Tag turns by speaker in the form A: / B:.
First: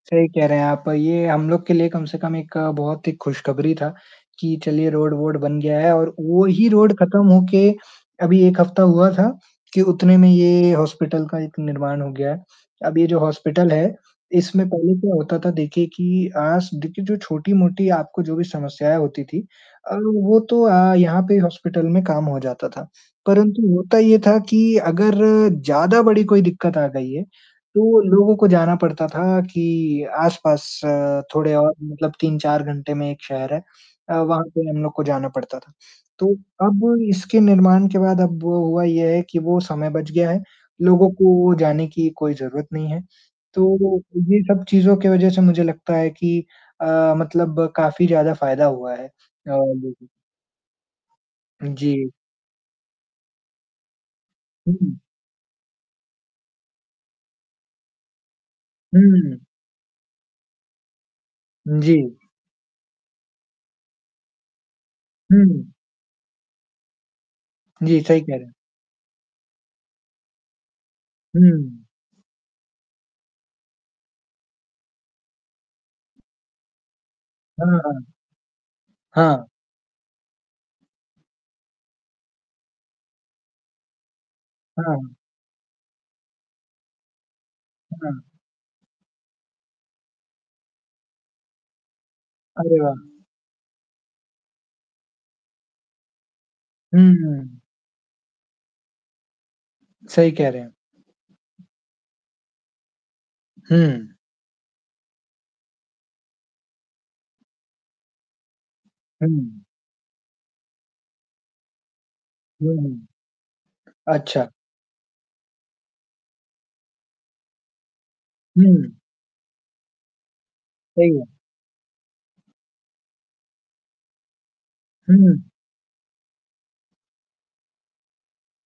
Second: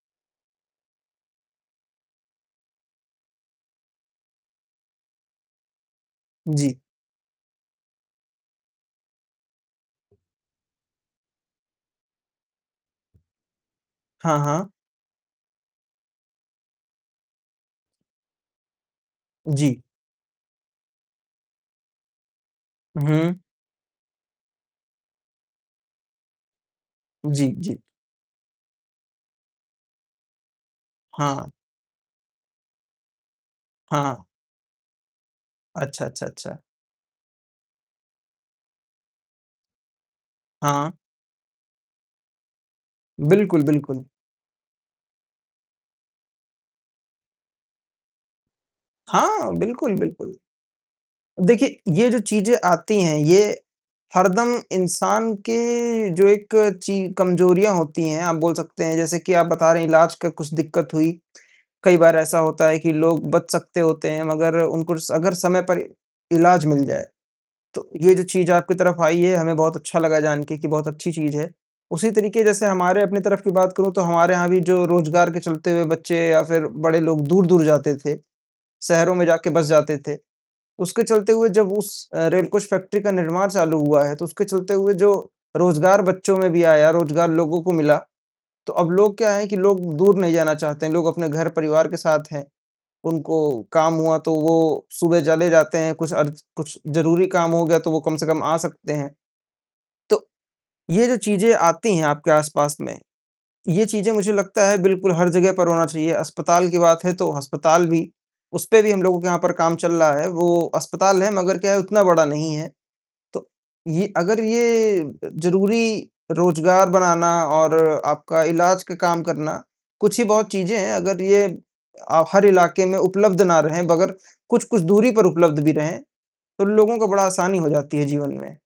A: सही कह रहे हैं आप। ये हम लोग के लिए कम से कम एक बहुत ही खुशखबरी था कि चलिए रोड, वोड बन गया है और वही
B: जी।
A: रोड ख़त्म होके अभी 1 हफ्ता हुआ था कि उतने में ये हॉस्पिटल का एक निर्माण हो गया है। अब ये जो हॉस्पिटल है,
B: हाँ,
A: इसमें
B: हाँ।
A: पहले क्या होता था देखिए कि आज देखिए जो छोटी-मोटी आपको जो भी समस्याएँ होती थीं
B: जी।
A: अ, वो तो अ यहाँ पे हॉस्पिटल में काम हो जाता था।
B: हुँ।
A: परंतु होता ये था कि अगर ज़्यादा बड़ी कोई दिक़्क़त आ गई है,
B: जी, जी।
A: तो लोगों को जाना पड़ता था कि आस-पास
B: हाँ।
A: थोड़े और मतलब 3-4 घंटे में एक शहर है
B: हाँ,
A: अ,
B: हाँ।
A: वहाँ पे हम लोग को जाना पड़ता था।
B: अच्छा, अच्छा,
A: तो
B: अच्छा।
A: अब इसके निर्माण के बाद अब हुआ ये है कि वो समय बच गया है,
B: हाँ।
A: लोगों को जाने की कोई ज़रूरत नहीं है।
B: बिल्कुल,
A: तो
B: बिल्कुल।
A: ये सब चीज़ों के वजह से मुझे लगता है कि अ, मतलब काफ़ी ज़्यादा फ़ायदा हुआ है। अ
B: हाँ, बिल्कुल,
A: ये
B: बिल्कुल।
A: उ,
B: देखिए, ये
A: जी।
B: जो चीज़ें आती हैं, ये हरदम
A: हुँ, हुँ।
B: इंसान के जो एक ची कमजोरियाँ होती हैं, आप बोल सकते हैं जैसे कि
A: हुँ।
B: आप बता रहे हैं इलाज का कुछ दिक़्क़त हुई। कई
A: जी।
B: बार ऐसा होता है कि लोग बच सकते होते हैं मगर उनको अगर समय
A: हुँ।
B: पर इलाज मिल जाए। तो
A: जी,
B: ये
A: सही
B: जो
A: कह रहे।
B: चीज़ आपकी तरफ़ आई है हमें बहुत अच्छा लगा जान के कि बहुत अच्छी चीज़ है।
A: हुँ।
B: उसी तरीक़े जैसे हमारे अपनी तरफ़ की बात करूँ तो हमारे यहाँ भी जो रोजगार के चलते हुए बच्चे या फ़िर बड़े लोग दूर-दूर
A: हाँ,
B: जाते
A: हाँ।
B: थे, शहरों में
A: हाँ।
B: जाके बस जाते थे। उसके चलते हुए जब उस अ, रेल कोच फैक्ट्री का निर्माण चालू हुआ है, तो उसके चलते हुए
A: हाँ।
B: जो रोजगार बच्चों में भी आया, रोजगार लोगों को मिला।
A: हुँ, हुँ।
B: तो अब लोग क्या है कि लोग दूर नहीं जाना चाहते हैं, लोग अपने घर परिवार के साथ हैं।
A: अरे वाह!
B: उनको काम हुआ तो वो सुबह चले जाते है, कुछ अर्ज कुछ ज़रूरी काम
A: हुँ।
B: हो गया तो वो कम से कम आ सकते हैं। तो,
A: सही कह रहे हैं।
B: ये जो चीज़ें आती हैं आपके आस-पास में, ये
A: हुँ।
B: चीज़ें मुझे लगता है बिल्कुल हर जगह पर होना चाहिए, अस्पताल की बात है तो अस्पताल भी। उस पे भी हम लोगों के यहाँ पर
A: हुँ।
B: काम चल रहा है, वो अस्पताल है मगर क्या है उतना बड़ा नहीं है।
A: हुँ, हुँ।
B: तो ये अगर
A: अच्छा!
B: ये अ, ज़रूरी रोजगार बनाना और आपका इलाज
A: हुँ।
B: का काम करना कुछ ही बहुत चीज़ें हैं,
A: सही
B: अगर
A: है।
B: ये अ, हर इलाके में उपलब्ध ना रहें मगर कुछ-कुछ दूरी पर
A: हुँ।
B: उपलब्ध भी रहें, तो लोगों का बड़ा आसानी हो जाती है जीवन में।